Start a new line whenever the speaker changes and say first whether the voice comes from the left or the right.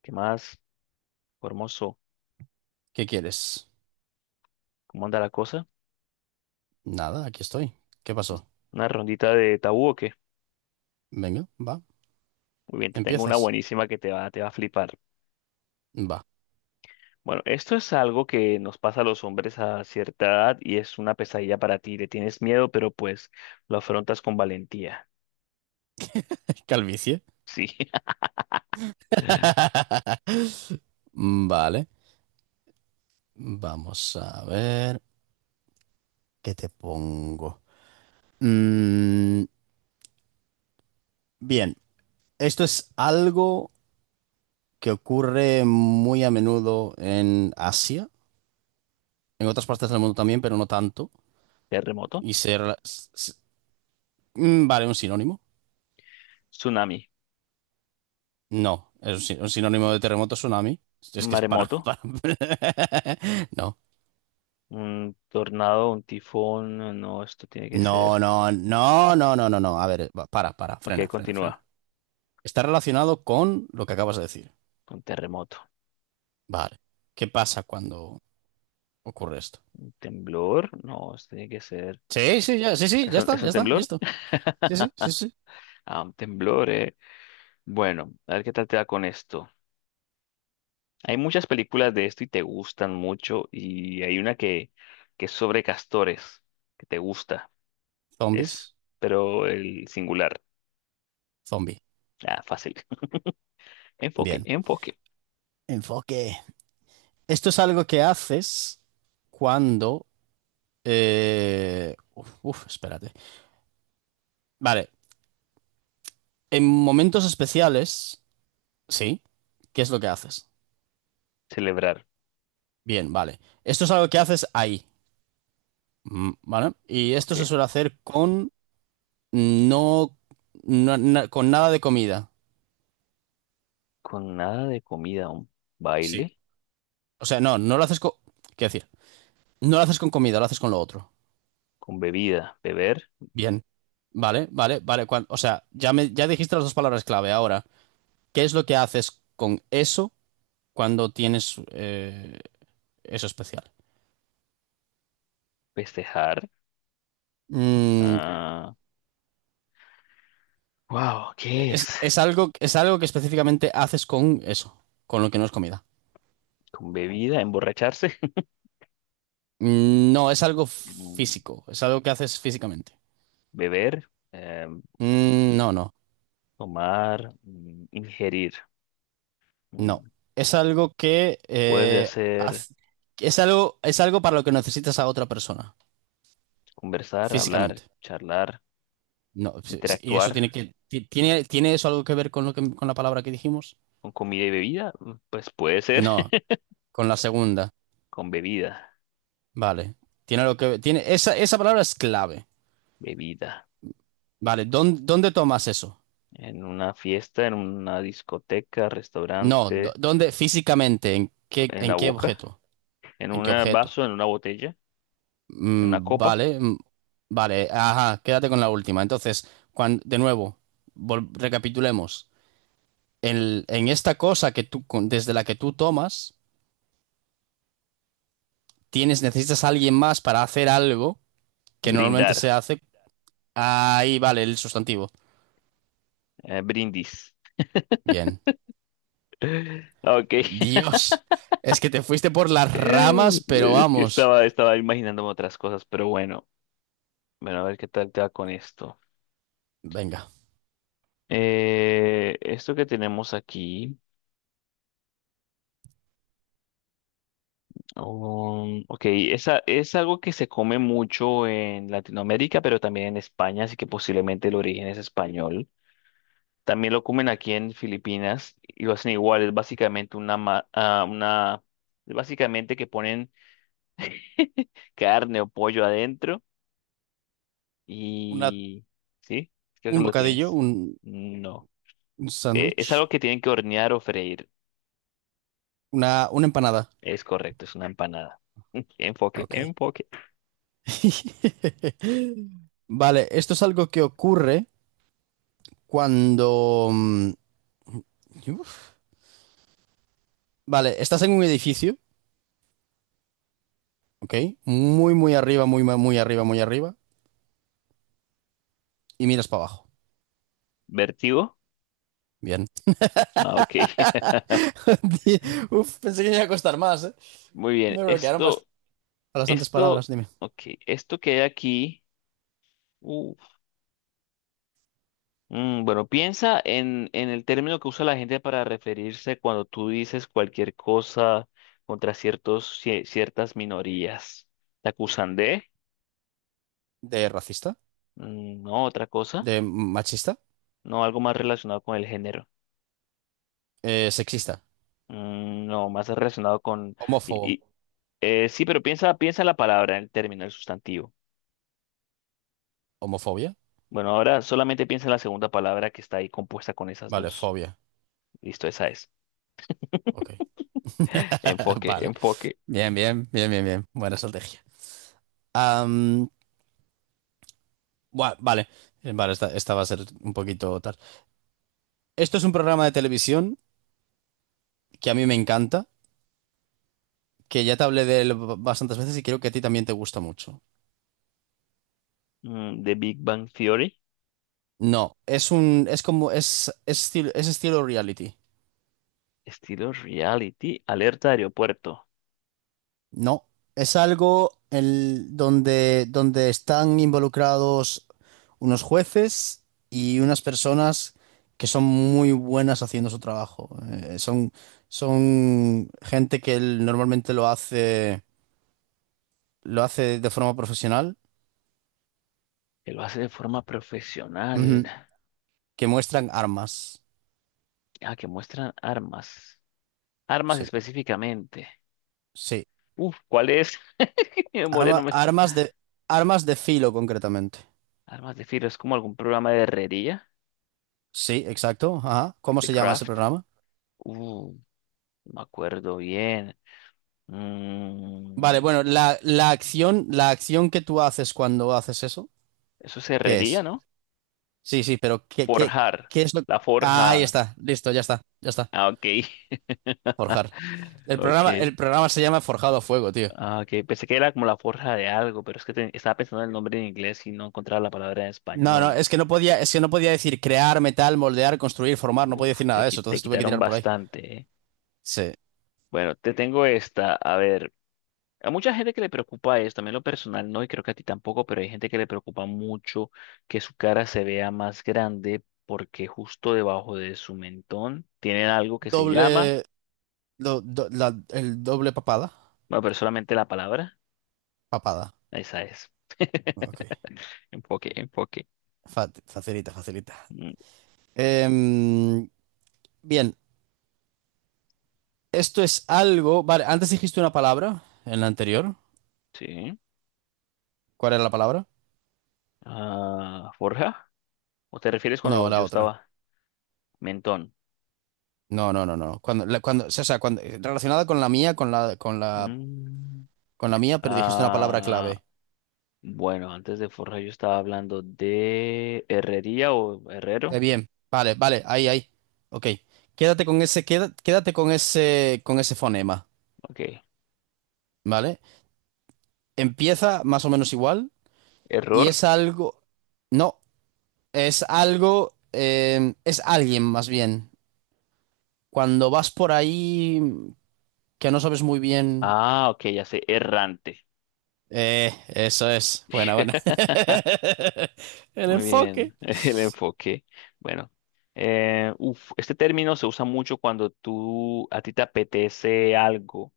left: ¿Qué más, hermoso?
right: ¿Qué quieres?
left: ¿Cómo anda la cosa?
right: Nada, aquí estoy. ¿Qué pasó?
left: ¿Una rondita de tabú o qué?
right: Venga, va.
left: Muy bien, te tengo una
right: ¿Empiezas?
left: buenísima que te va a flipar.
right: Va.
left: Bueno, esto es algo que nos pasa a los hombres a cierta edad y es una pesadilla para ti. Le tienes miedo, pero pues lo afrontas con valentía.
right: Calvicie.
left: Sí.
right: Vale. Vamos a ver. ¿Qué te pongo? Mm, bien. Esto es algo que ocurre muy a menudo en Asia, en otras partes del mundo también, pero no tanto.
left: Terremoto,
right: Y se... Vale, un sinónimo.
left: tsunami,
right: No, es un un sinónimo de terremoto, tsunami. Es que es para...
left: maremoto,
right: para... No.
left: un tornado, un tifón. No, esto tiene que
right: No,
left: ser.
right: no, no, no, no, no, no. A ver, va, para,
left: Ok,
right: frena, frena,
left: continúa.
right: frena. Está relacionado con lo que acabas de decir.
left: Un terremoto.
right: Vale. ¿Qué pasa cuando ocurre esto?
left: Temblor. No, esto tiene que ser.
right: Sí, sí, ya, sí, sí,
left: ¿Es un, es
right: ya
left: un
right: está,
left: temblor?
right: listo. Sí, sí, sí, sí.
left: Ah, un temblor, eh. Bueno, a ver qué tal te da con esto. Hay muchas películas de esto y te gustan mucho y hay una que es sobre castores, que te gusta. Es,
right: Zombies,
left: pero el singular.
right: zombie.
left: Ah, fácil. Enfoque,
right: Bien.
left: enfoque.
right: Enfoque. Esto es algo que haces cuando... uf, espérate. Vale. En momentos especiales, sí. ¿Qué es lo que haces?
left: Celebrar.
right: Bien, vale. Esto es algo que haces ahí. Mm, vale. Y esto
left: Ok.
right: se suele hacer con no, con nada de comida.
left: Con nada de comida, un
right: Sí,
left: baile,
right: o sea, no lo haces con. Quiero decir, no lo haces con comida, lo haces con lo otro.
left: con bebida, beber,
right: Bien. Vale, vale, vale. O sea, ya me, ya dijiste las dos palabras clave. Ahora, ¿qué es lo que haces con eso cuando tienes eso especial?
left: festejar.
right: Mm,
left: Ah, wow, ¿qué es?
right: es algo que específicamente haces con eso, con lo que no es comida.
left: Con bebida, emborracharse.
right: Mm, no, es algo
left: mm,
right: físico, es algo que haces físicamente.
left: Beber,
right: Mm, No, no,
left: tomar, ingerir.
right: no.
left: Mm,
right: Es algo que
left: Puedes hacer
right: haz- es algo para lo que necesitas a otra persona,
left: conversar, hablar,
right: físicamente.
left: charlar,
right: No, sí, sí, y
left: interactuar
right: eso tiene que, tiene, ¿tiene eso algo que ver con lo que, con la palabra que dijimos?
left: con comida y bebida. Pues puede ser.
right: No, con la segunda.
left: Con bebida,
right: Vale. Tiene algo que tiene, esa palabra es clave.
left: bebida.
right: Vale, ¿dónde tomas eso?
left: En una fiesta, en una discoteca,
right: No,
left: restaurante,
right: ¿dónde físicamente?
left: en la
right: ¿En qué
left: boca,
right: objeto?
left: en
right: ¿En qué
left: un
right: objeto?
left: vaso, en una botella, en una copa.
right: Vale, vale, ajá, quédate con la última. Entonces, de nuevo, recapitulemos. En esta cosa que tú, desde la que tú tomas, tienes, necesitas a alguien más para hacer algo que normalmente se
left: Brindar,
right: hace. Ahí, vale, el sustantivo.
left: brindis.
right: Bien.
left: Ok.
right: Dios, es que te fuiste por las ramas, pero
left: Es que
right: vamos.
left: estaba imaginándome otras cosas, pero bueno. Bueno, a ver qué tal te va con esto.
right: Venga,
left: Esto que tenemos aquí. Ok, esa, es algo que se come mucho en Latinoamérica, pero también en España, así que posiblemente el origen es español. También lo comen aquí en Filipinas y lo hacen igual, es básicamente una, una, es básicamente que ponen carne o pollo adentro
right: una,
left: y... ¿Sí? Creo que
right: un
left: lo
right: bocadillo,
left: tienes. No.
right: un
left: Es
right: sándwich,
left: algo que tienen que hornear o freír.
right: una empanada.
left: Es correcto, es una empanada. Enfoque,
right: Ok.
left: enfoque.
right: Vale, esto es algo que ocurre cuando... uf. Vale, estás en un edificio, ¿ok? Muy, muy arriba, muy arriba, muy arriba, y miras para abajo.
left: ¿Vertigo?
right: Bien.
left: Ah, ok.
right: Di- Uf, pensé que me iba a costar más, ¿eh?
left: Muy bien,
right: Me bloquearon
left: esto...
right: bastantes
left: Esto,
right: palabras, dime.
left: ok, esto que hay aquí, uf, bueno, piensa en el término que usa la gente para referirse cuando tú dices cualquier cosa contra ciertas minorías. ¿Te acusan de?
right: ¿De racista?
left: No, otra cosa.
right: ¿De machista?
left: No, algo más relacionado con el género.
right: ¿Sexista?
left: No, más relacionado con... y-
right: ¿Homófobo?
left: y- sí, pero piensa en la palabra, en el término, el sustantivo.
right: ¿Homofobia?
left: Bueno, ahora solamente piensa en la segunda palabra que está ahí compuesta con esas
right: Vale,
left: dos.
right: fobia.
left: Listo, esa es.
right: Ok.
left: Enfoque,
right: Vale.
left: enfoque.
right: Bien, bien, bien, bien, bien. Buena estrategia. Buah, vale, eh, vale, esta va a ser un poquito tal. Esto es un programa de televisión que a mí me encanta, que ya te hablé de él bastantes veces y creo que a ti también te gusta mucho.
left: De Big Bang Theory,
right: No, es un, es como, es estilo reality.
left: estilo reality, alerta de aeropuerto.
right: No, es algo donde, donde están involucrados unos jueces y unas personas que son muy buenas haciendo su trabajo. Son gente que normalmente lo hace de forma profesional,
left: Él lo hace de forma
right: ujú,
left: profesional.
right: que muestran armas.
left: Ah, que muestran armas. Armas
right: Sí,
left: específicamente.
right: sí.
left: Uf, ¿cuál es? Mi memoria no
right: Arma-
left: me está.
right: armas de, armas de filo, concretamente.
left: Armas de filo, es como algún programa de herrería,
right: Sí, exacto. Ajá. ¿Cómo
left: de
right: se llama ese
left: craft.
right: programa?
left: Uh, no me acuerdo bien. Mm,
right: Vale, bueno, la acción que tú haces cuando haces eso,
left: eso es
right: ¿qué
left: herrería,
right: es?
left: ¿no?
right: Sí, sí, pero
left: Forjar.
right: ¿qué es lo
left: La forja.
right: Ahí está, listo, ya está, ya está.
left: Ah, ok.
right: Forjar.
left: Ok.
right: El programa se llama Forjado a Fuego, tío.
left: Ah, ok, pensé que era como la forja de algo, pero es que estaba pensando en el nombre en inglés y no encontraba la palabra en
right: No, no,
left: español.
right: es que no podía, es que no podía decir crear, metal, moldear, construir, formar, no podía
left: Uf,
right: decir nada de eso,
left: te
right: entonces tuve que
left: quitaron
right: tirar por ahí.
left: bastante, ¿eh?
right: Sí.
left: Bueno, te tengo esta. A ver, a mucha gente que le preocupa esto, a mí en lo personal no, y creo que a ti tampoco, pero hay gente que le preocupa mucho que su cara se vea más grande porque justo debajo de su mentón tienen algo que se llama,
right: Doble, el doble papada.
left: bueno, pero solamente la palabra,
right: Papada.
left: esa es.
right: Ok.
left: Enfoque, enfoque.
right: Facilita, facilita.
left: Mm,
right: Em, bien, esto es algo. Vale, antes dijiste una palabra en la anterior.
left: sí.
right: ¿Cuál era la palabra?
left: Ah, forja. ¿O te refieres
right: No,
left: cuando
right: la
left: yo
right: otra.
left: estaba? Mentón.
right: No, no, no, no. Cuando, cuando, o sea, cuando, relacionada con la mía,
left: Mm,
right: con la mía, pero dijiste una palabra
left: ah,
right: clave.
left: bueno, antes de Forja yo estaba hablando de herrería o herrero.
right: Bien, vale, vale, ahí, ahí. Ok. Quédate con ese, quédate con ese fonema,
left: Ok.
right: ¿vale? Empieza más o menos igual. Y
left: Error.
right: es algo, no, es algo, es alguien más bien. Cuando vas por ahí que no sabes muy bien.
left: Ah, ok, ya sé. Errante.
right: Eso es. Buena, buena. El
left: Muy
right: enfoque.
left: bien, el enfoque. Bueno, uf, este término se usa mucho cuando tú, a ti te apetece algo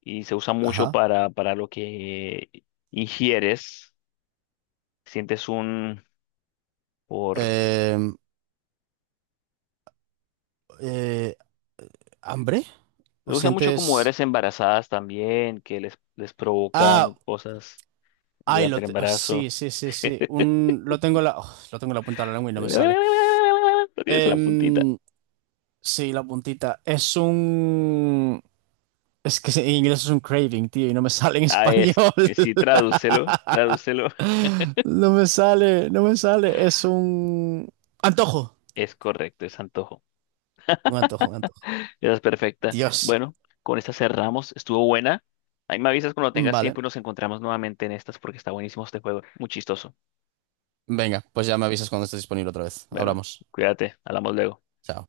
left: y se usa mucho
right: Ajá.
left: para lo que ingieres. Sientes un, por,
right: Em, eh, ¿Hambre? ¿O
left: lo usan mucho con
right: sientes?
left: mujeres embarazadas también, que les
right: Ah,
left: provocan cosas
right: ay,
left: durante el
right: ah,
left: embarazo.
right: sí, sí, sí, sí. Un, lo tengo en la, oh, lo tengo en la punta de la lengua y no me sale.
left: No tienes la puntita.
right: Em, sí, la puntita. Es un. Es que en inglés es un craving, tío, y no me sale en
left: Ah,
right: español.
left: es, sí, tradúcelo, tradúcelo.
right: No me sale, no me sale. Es un antojo.
left: Es correcto, es antojo.
right: Un antojo, un antojo.
left: Esa es perfecta.
right: Dios.
left: Bueno, con esta cerramos. Estuvo buena. Ahí me avisas cuando tengas
right: Vale.
left: tiempo y nos encontramos nuevamente en estas porque está buenísimo este juego. Muy chistoso.
right: Venga, pues ya me avisas cuando estés disponible otra vez.
left: Bueno,
right: Hablamos.
left: cuídate, hablamos luego.
right: Chao.